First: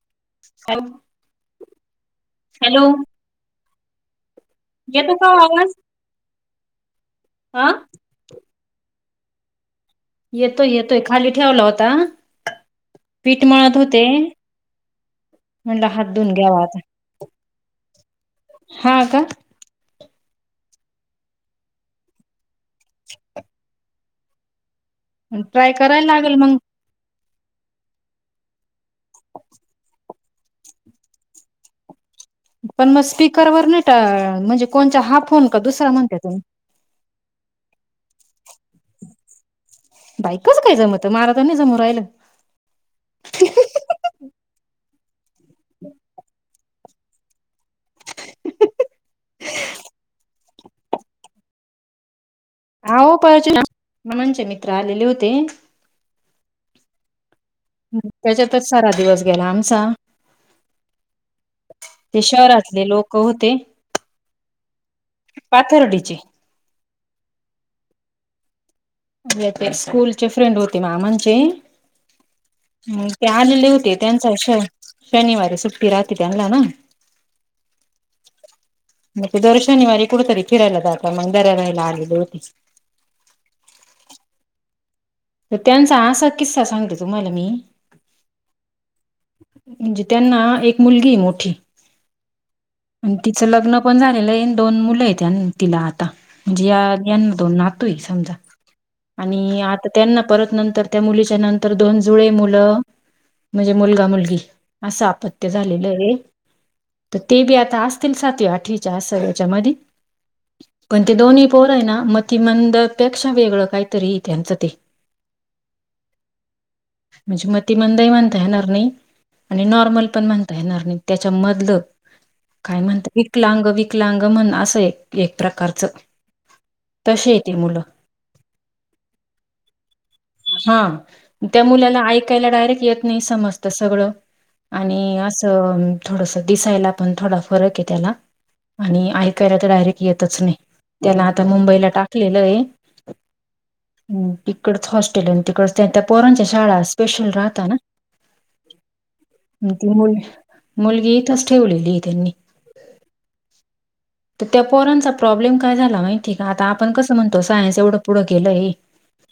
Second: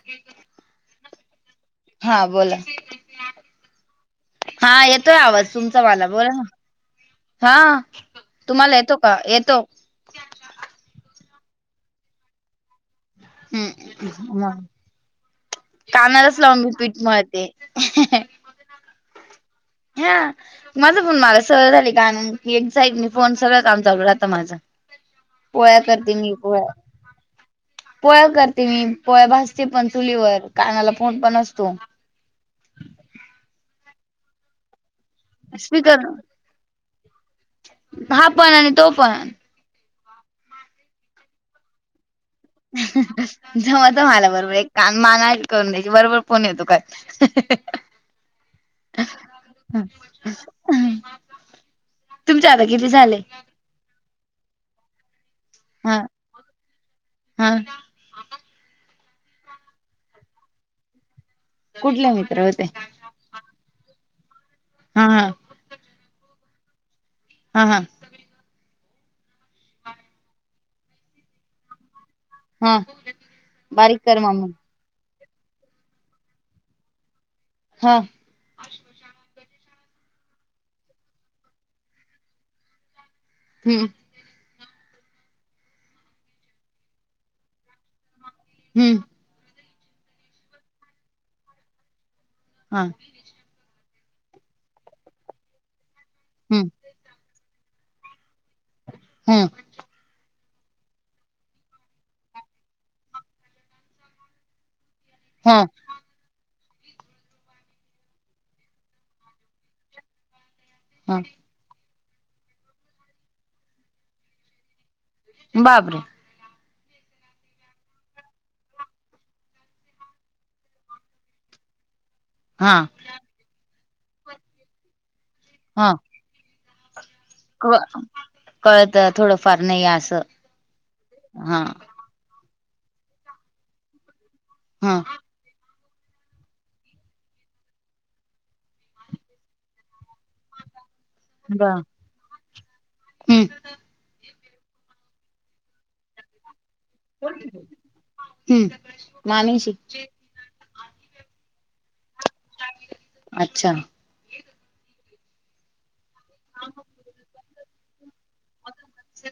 ह [unintelligible] ह बोला हॅलो हा येतो येतोय का आवाज तुमचा वाला बोला ना हा तुम्हाला येतो का येतो येतोय येतोय खाली ठेवला होता पीठ मळत होते हम्म म्हणलं हात धुवून कानालाच घ्यावा लाऊन आता पीठ मळते हा का हा माझं फण माला सहळ झाली काण एझट मी फोन सगळं काम चालू राहतं माझं ट्राय पोळ्या करायला करते मी लागेल मग पोळ्या पोळ्या करते मी पोळ्या भाजते पण चुलीवर कानाला फोन पण असतो पण मग स्पीकरवर नाही म्हणजे कोणच्या हाफ स्पीकर हा पण आणि तो पण बाईकच काय जमत मारा जांनी जमो राहिलं जमत मला बरोबर एक कान माना करून द्यायची बरोबर फोन येतो काय ह [unintelligible] हा पा [unintelligible] नमांचे मित्र आलेले होते हा हा त्याच्यातच सारा दिवस गेला आमचा कुठले ते मित्र होते शहरातले लोक होते हा हा पाथरडीची हा हां ते स्कूलचे फ्रेंड होते मामांचे हा हम् ते आलेले होते बारीक कर त्यांचा मम्मी श शनिवारी सुट्टी राहती त्यांनला ना हां मग ते दर शनिवारी कुठतरी फिरायला जाता मग दर्यारयला आलेली होती हम् तर त्यांचा असा किस्सा सांगते तुम्हाला मी हम्म म्हणजे त्यांना एक मुलगी मोठी हा आणि तिचं लग्न पण झालेले आहे दोन मुलं आहेत तिला आता म्हणजे हम्म या यांना दोन नातू आहे समजा हम्म आणि आता त्यांना परत नंतर त्या मुलीच्या नंतर दोन जुळे मुलं म्हणजे मुलगा मुलगी असं आपत्य हा झालेलं आहे तर ते बी आता असतील सातवी आठवीच्या असं याच्या मधी पण ते हा दोन्ही पोर आहे ना मतिमंदपेक्षा वेगळं काहीतरी त्यांचं ते बापरे म्हणजे मति मंदही मानता येणार नाही आणि नॉर्मल पण म्हणता येणार नाही त्याच्या मधलं हा काय म्हणत विकलांग विकलांग म्हण असं ए एक प्रकारच हा तसे येत मुलं क कळत थोडं फार नाही असं हा त्या हा मुलाला ऐकायला डायरेक्ट येत नाही समजत सगळं हा आणि अस थोडस दिसायला पण थोडा फरक आहे त्याला आणि ऐकायला तर डायरेक्ट येतच नाही त्याला आता ब मुंबईला टाकलेलं आहे हम्म तिकडच हॉस्टेल आहे तिकडच त्या त्या पोरांच्या शाळा अस स्पेशल राहता ना हम्म मामीशी त्यामुळे मुलगी इथच ठेवलेलीय त्यांनी अच्छा तर त्या पोरांचा प्रॉब्लेम काय झाला माहिती आहे का आता आपण कसं म्हणतो सायन्स एवढं पुढं गेलय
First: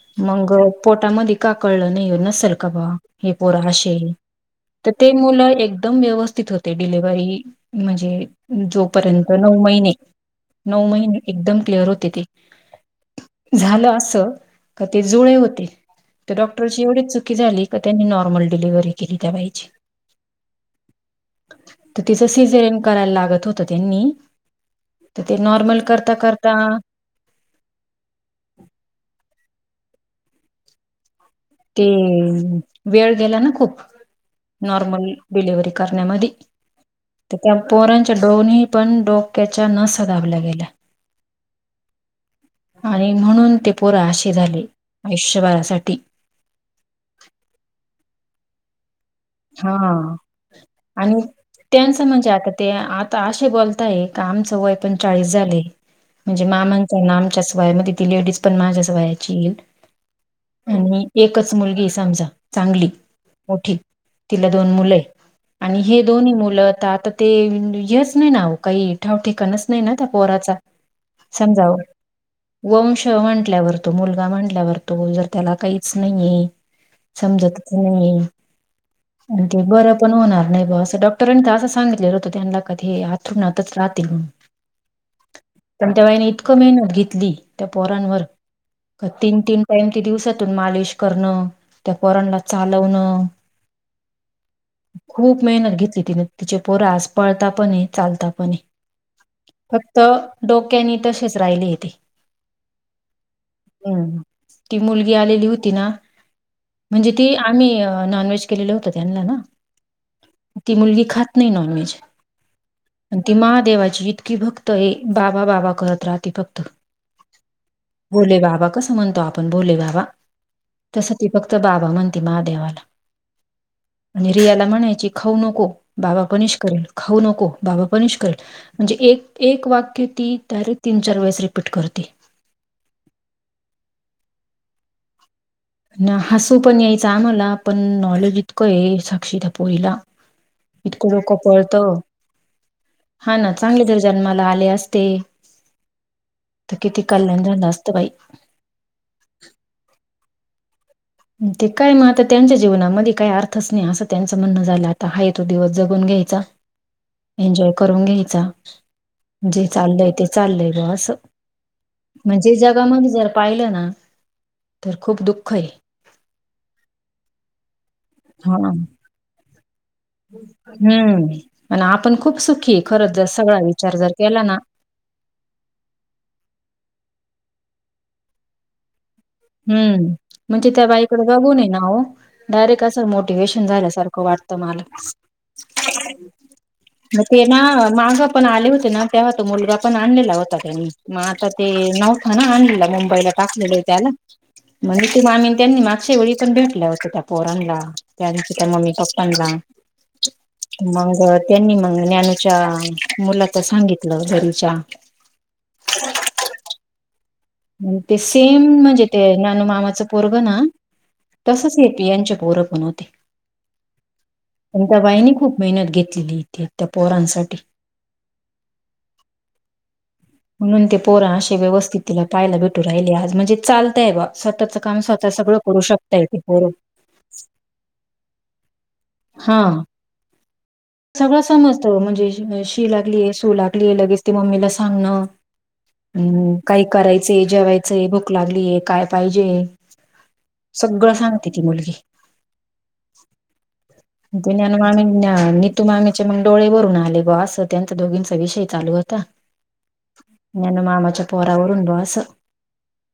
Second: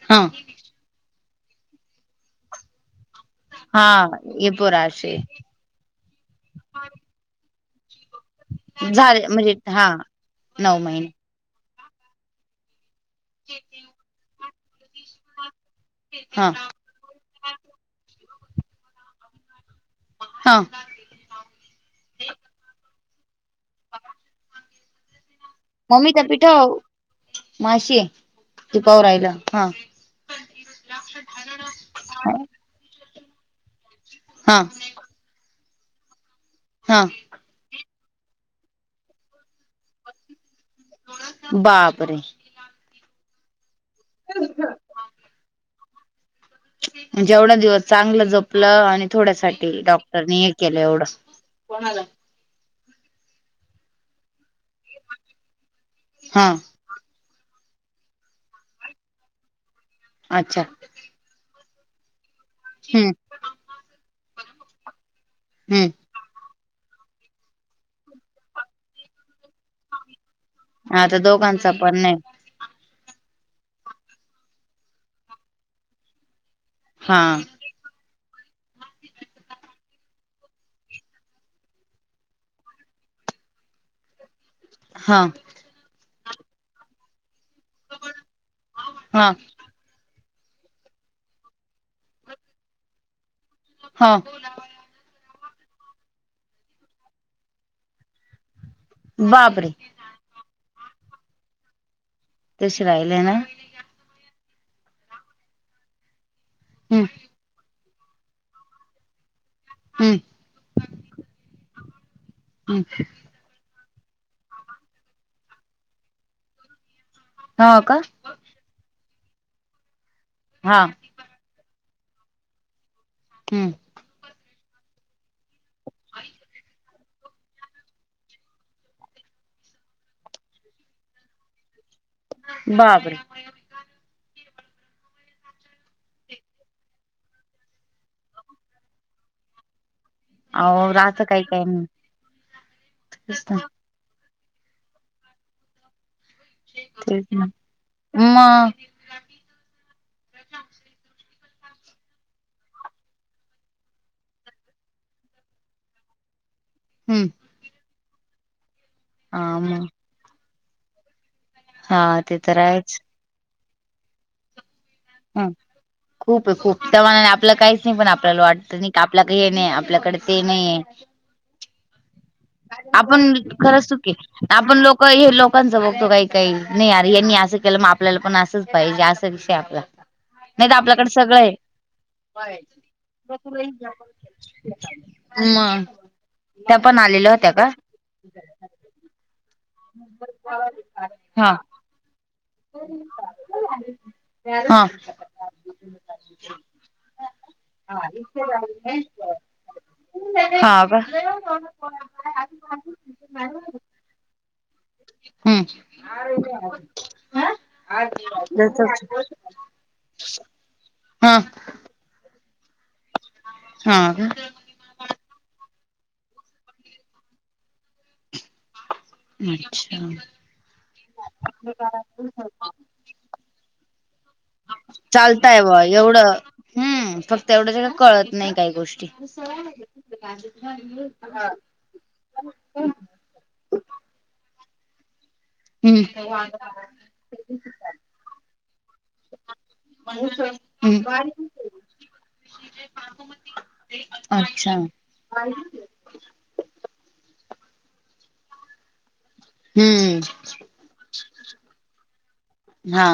हा मगं पोटामध्ये का कळलं नाही नसेल का बाबा हे पोर हा अशीय हे पोर तर ते अशे मुलं एकदम व्यवस्थित होत ते डिलेव्ही म्हणजे झाले जोपर्यंत म्हणजे नऊ हा महिने नऊ महिने एकदम क्लिअर होते ते झालं असं का ते जुळे होते तर हा डॉक्टरची एवढीच चुकी झाली का त्यांनी नॉर्मल डिलिव्हरी केली त्या बायची हां तर तिचं सीझरियन करायला लागत होतं त्यांनी तर ते नॉर्मल मम्मी करता त्या करता पिठाव माशी तुकावर रायला हा लक्ष झा ते वेळ गेला ना खूप हा नॉर्मल डिलिव्हरी करण्यामध्ये हा तर त्या पोरांच्या डोनीही पण डोक्याच्या नसा दाबल्या गेल्या बापरे आणि म्हणून ते पोरा अे झाले आयुष्यभरासाठी म्हजेवढा दिवस चांगलं जप आपलं आणि थोड्यासाठी हा डॉक्टरनी हे केलं आणि एवढंणा त्यांचं म्हणजे आता ते आता असे बोलताय का आम सवय पोण चाळीस झाले म्हणजे हा माम नाम चसवाय मध्ये ती लेडीज पण माझ चसवायची येई अच्छा आणि एकच मुलगी आहे समजा चांगली हम्म मोठी तिला दोन मुलं आहे आणि हे हम्म दोन्ही मुलं तर आता ते यच नाही ना काही ठाव ठिकाणच नाही ना पोराचा हाता समजा दोघांचा पण नाही वंश म्हटल्यावर तो मुलगा म्हटल्यावर तो जर त्याला काहीच नाहीये हा समजतच नाही आणि ते बरं पण होणार नाही बा असं डॉक्टरांनी तर असं सांगितलेलं होतं त्यांना की हे आथरुणच राहतील हा पण त्या बाईने इतकं मेहनत घेतली, त्या पोरांवर हा तीन - तीन टाम ते दिवसातून मालिश करणं, त्या पोराणला चालवणं, हा. खूप मेहनत घेतली तिने, तिचे पोरास पळता पण, चालता पण बापरे! फक्त डोक्यानी तशेच राहिले येते. तसे राहिले ना. हम्! ती मुलगी आलेली होती ना, हम्म म्हणजे ती आम्ही नॉनव्हेज केलं होत त्यांना ना, हम्म ती मुलगी खात नाही नॉनव्हेज. अच्छा! ती महादेवाची इतकी फक्त ए बाबा बाबा करत राहते फक्त हा का. भोले बाबा! कसं म्हणतो आपण भोले बाबा! हा. तसं ती फक्त बाबा म्हणते महादेवाला. हम्म! आणि रियाला म्हणायची खाऊ नको बाबा पनिश करेल, खाऊ नको बाबा पनिश करेल, म्हणजे एक एक वाक्य ती तर तीन चार वेळेस रिपीट करते‌. बाप रे! न हसू पण यायचं आम्हाला पण नॉलेज इतकं आहे. साक्षीद पोरीला अहो इतकं राहत लोकं काही काही पळत नाही हा ना चांगली तरी जन्माला आले असते, तर किती कल्याण झालं असत बाई. म ते काय मग आता त्यांच्या जीवनामध्ये काही अर्थच नाही, असं त्यांचं म्हणणं झालं आता आहे तो दिवस जगून घ्यायचा. [inaudible] हम्म! एन्जॉय करून घ्यायचा. हा जे मग चाललंय ते चाललय ग असं. हा ते म्हणजे तर जगा म आहेच जर पाहिलं ना, तर खूप ह दुःख आहे. खूप खूप त्यामानाने आपलं काहीच नाही, पण आपल्याला हा वाटतं नाही आपल्या काही हे नाही आपल्याकडे ते नाहीये. हम्म! म आपण खूप सुख आपण खरं सुकी आपण लोक हे लोकांच बघतो काही काही नाही यारे यांनी असं केलं, मग आपल्याला पण असंच पाहिजे अस. हम्म! म्हणजे त्या बाईकडे सगळं आहे जगूने ना हो डायरेक्ट असं मोटिवेशन झाल्यासारखं वाटत मला मग त्या पण मग आलेल्या ते होत्या‌. ना माघ पण आले होते ना, तेव्हा तर मुलगा पण आणलेला होता त्यानी मग आता हा ते नव्ह ह ना आणलेलं मुंबईला टाकलेलं आहे त्याला हा म्हणजे ते मामी त्यांनी मागच्या वेळी पण भेटल्या होत, त्या पोरणला त्या त्या मम्मी पप्पा पन्ना हा का मग त्यांनी मग ज्ञानूच्या मुलाच सांगितलं घरीच्या हम्म! हा ते सेम म्हणजे ते ज्ञानू मामाचं पोरग ना, तसंच हे ह्यांचे पोर. कोण ते? हा. त्यां त्या बाईनी खूप मेहनत घेतलेली इथे त्या पोरांसाठी. अच्छा म्हणून ते पोरा असे व्यवस्थित तिला पाहायला भेटू राहिले. राहिले आज म्हणजे चालतय बा स्वतःच काम स्वतः सगळं चालतय करू शकता ते पोर. तेवढं जेवं कळत नाही काही गोष्टी. हा सगळं समजत म्हणजे शी लागली सु लाग ल लगेच ती मम्मीला सांगणं. हम्म, काही करायचं जेवायचंय भूक लागलीय काय पाहिजे. म्हणजे सगळं सांगते ती मुलगी त ते विनन मामी नीतू मामी मग डोळे भरून आले ग असं त्यांचा दोघींचा विषय चालू होता हम्म न्यानू मामाच्या पोरावर उण बुवा आस हा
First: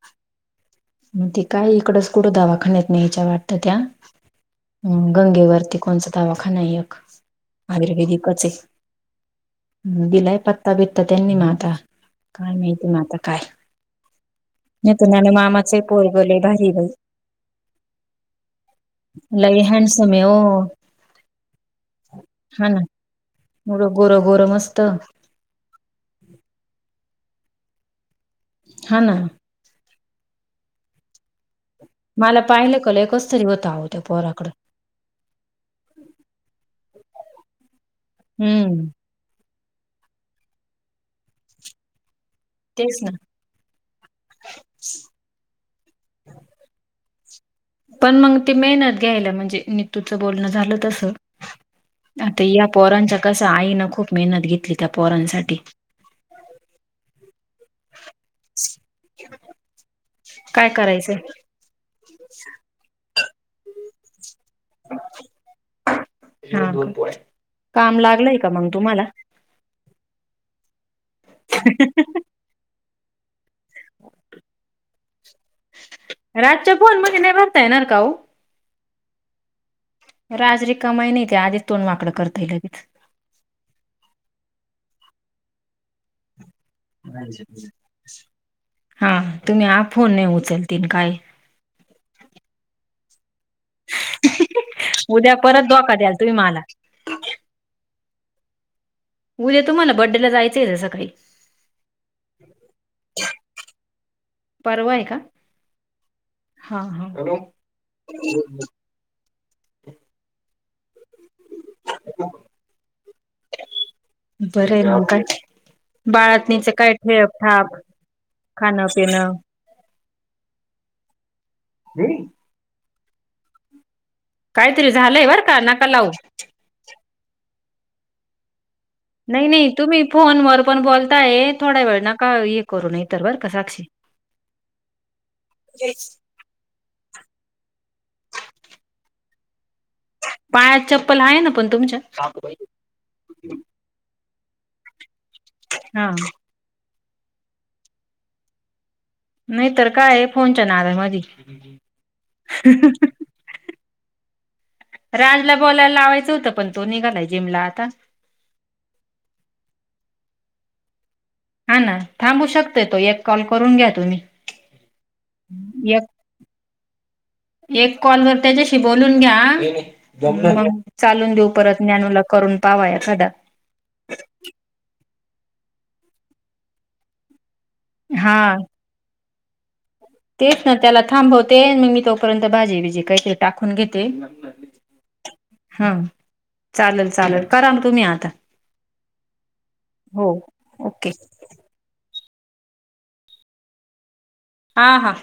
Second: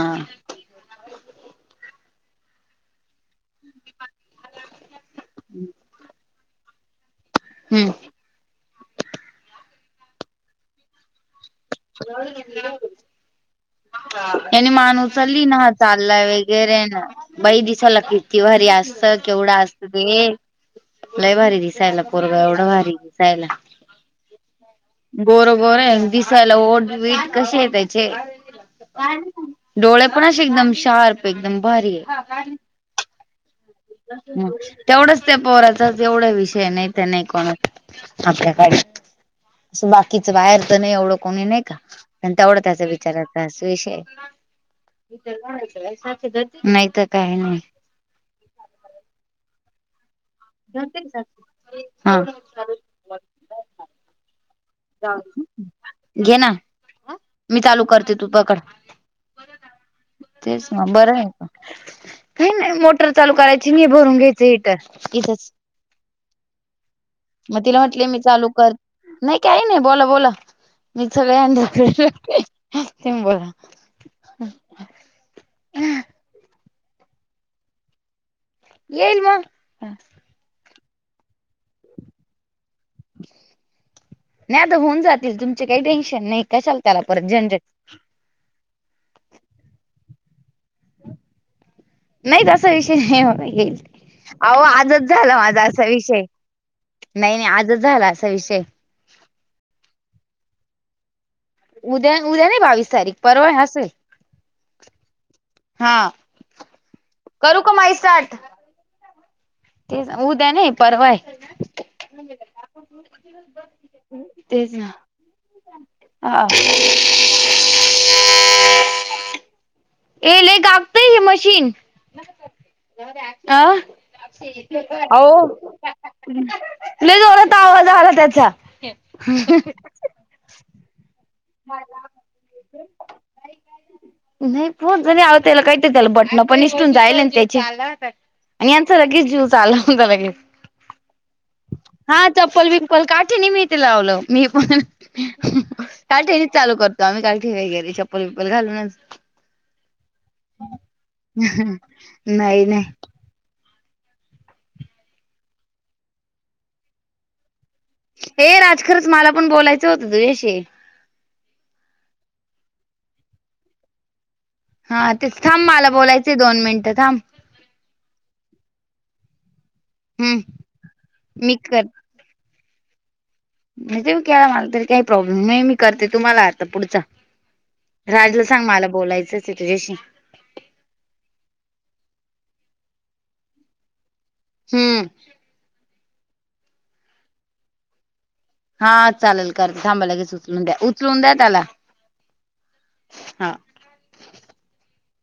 मग ते काय इकडच कुठ दवाखान्यात नाही याच्या वाटत त्या गंगे कोणचा दावावाखाना आहे एक हम्म आयुर्वेदी कच आहे दिलाय पत्ता बेतता त्यां मग आत काय माहिती आहे म आता काय त्यानी नाही माणू तर उचलली ना हा मामाच पोरग चाललाय लय भारी वगैरे बाई ना बाई दिसाला की तिवारी हासत केवढं लय हसत हँडसम ते आहे ओ लय भारी दिसायला पोरगं एवढं भारी दिसायला मुढं गोर गोर मस्त गोर गोर आहे दिसायला ओठ बीठ कसे आहे त्याचे हा ना डोळे पण असे एकदम शार्प एकदम भारी आहे मला पाहिलं कलंय कस तरी होत आहो त्या ह पोराकडं तेवढाच त्या पोराचा एवढा विषय नाहीत नाही कोणा आपल्याकडे हम्म असं बाकीच बाहेर तर नाही एवढं कोणी नाही का आणि तेवढा त्याचा तेच ना विचाराचा विषय नाही तर काही नाही पण मग ते मेहनत घ्यायला म्हणजे नीतूचं बोलणं झालं तसं हा आता या पोरांच्या कस आईनं खूप मेहनत घेतली त्या पोरांसाठी घे ना मी चालू करते तू पकड तेच काय मग बरं आहे करायचं का काही नाही मोटर चालू करायची मी भरून घ्यायची सट हम् मग तिला म्हटले मी चालू कर तुम्हाला नाही काही नाही बोला बोला मी सगळे ते बोला रातच्या फोन मध्ये नाही भरता येणार का हो येईल मग राज रीकामाई नाही ते आधी तोंड वाकडं करतय लगेच नाही आता होऊन जातील तुमचे काही टेन्शन नाही कशाला त्याला परत झंझट हा तुम्ही ह फोन नाही उचलतील काय नाही तसा विषय नाही म्ह येईल अह आजच उद्या झाला माझा परत असा धोका द्याल विषय तुम्ही मला नाही नाही आजच झाला असा विषय उद्या तुम्हाला बड्डे ला जायचंय सकाळी उद्या उद्या नाही बावीस तारीख परवाय हस परवा आहे का हा हा हा करू का माई सार्ट ते उऊद्या ना परवाय बरं आहे मग काय हा बाळातच काय ठेप ठाप खाणं पिणं ये ल कागतय ह मशीन ह हा काहीतरी झालंय हो बर का नका लावू त जोलाता आवाज आला त्याचा नाही नाही तुम्ही फोनवरर पण बोलताय थोड्या वेळ नका हे करू न इ तरर बर का साक्षी पणष्टून जाईल त्या आणि आचा लगेच ज आला आता लगेच पाया चप्पल आहे ना पण तुमच्या ल काठी निमती लावल मी पण हा काल ठेणीच चालू करतो आम्ही काही ठेवा गेरीप्पल विपल घालूनच नाही तरर काय फोनच्या नाार मधी नाही नाही राजला बोलायला लावायचं होतं पण तो निघालाय जिमला आता. हे राज खरंच मला पण बोलायचं होतं तुझ्याशी हा ना थांबू शकते तो एक कॉल करून घ्या तुम्ही हा तेच थांब मला एक बोलायचे दन मिनटं थांब एक कॉलवर त्याच्याशी बोलून घ्या हम्म मग चालून देऊ मी परत ज्ञानलक्ष करून पावा एखादा म्हण तेे केला मला तरी काही प्रॉब्लेम म मी करते तुम्हाला अर्थ पुढचा हा राजला सांग मला बोलायचंच आहे तुझ्याशी तेच ना त्याला थांबवते मग मी तोपर्यंत भाजी बिजी काही ते टाकून घेते हम्म हम चालेल चालेल करा ना तुम्ही आता हा चालेल कर हो थांबालागेच उचलून द्या ओके उचलून द्या त्याला हा हा हा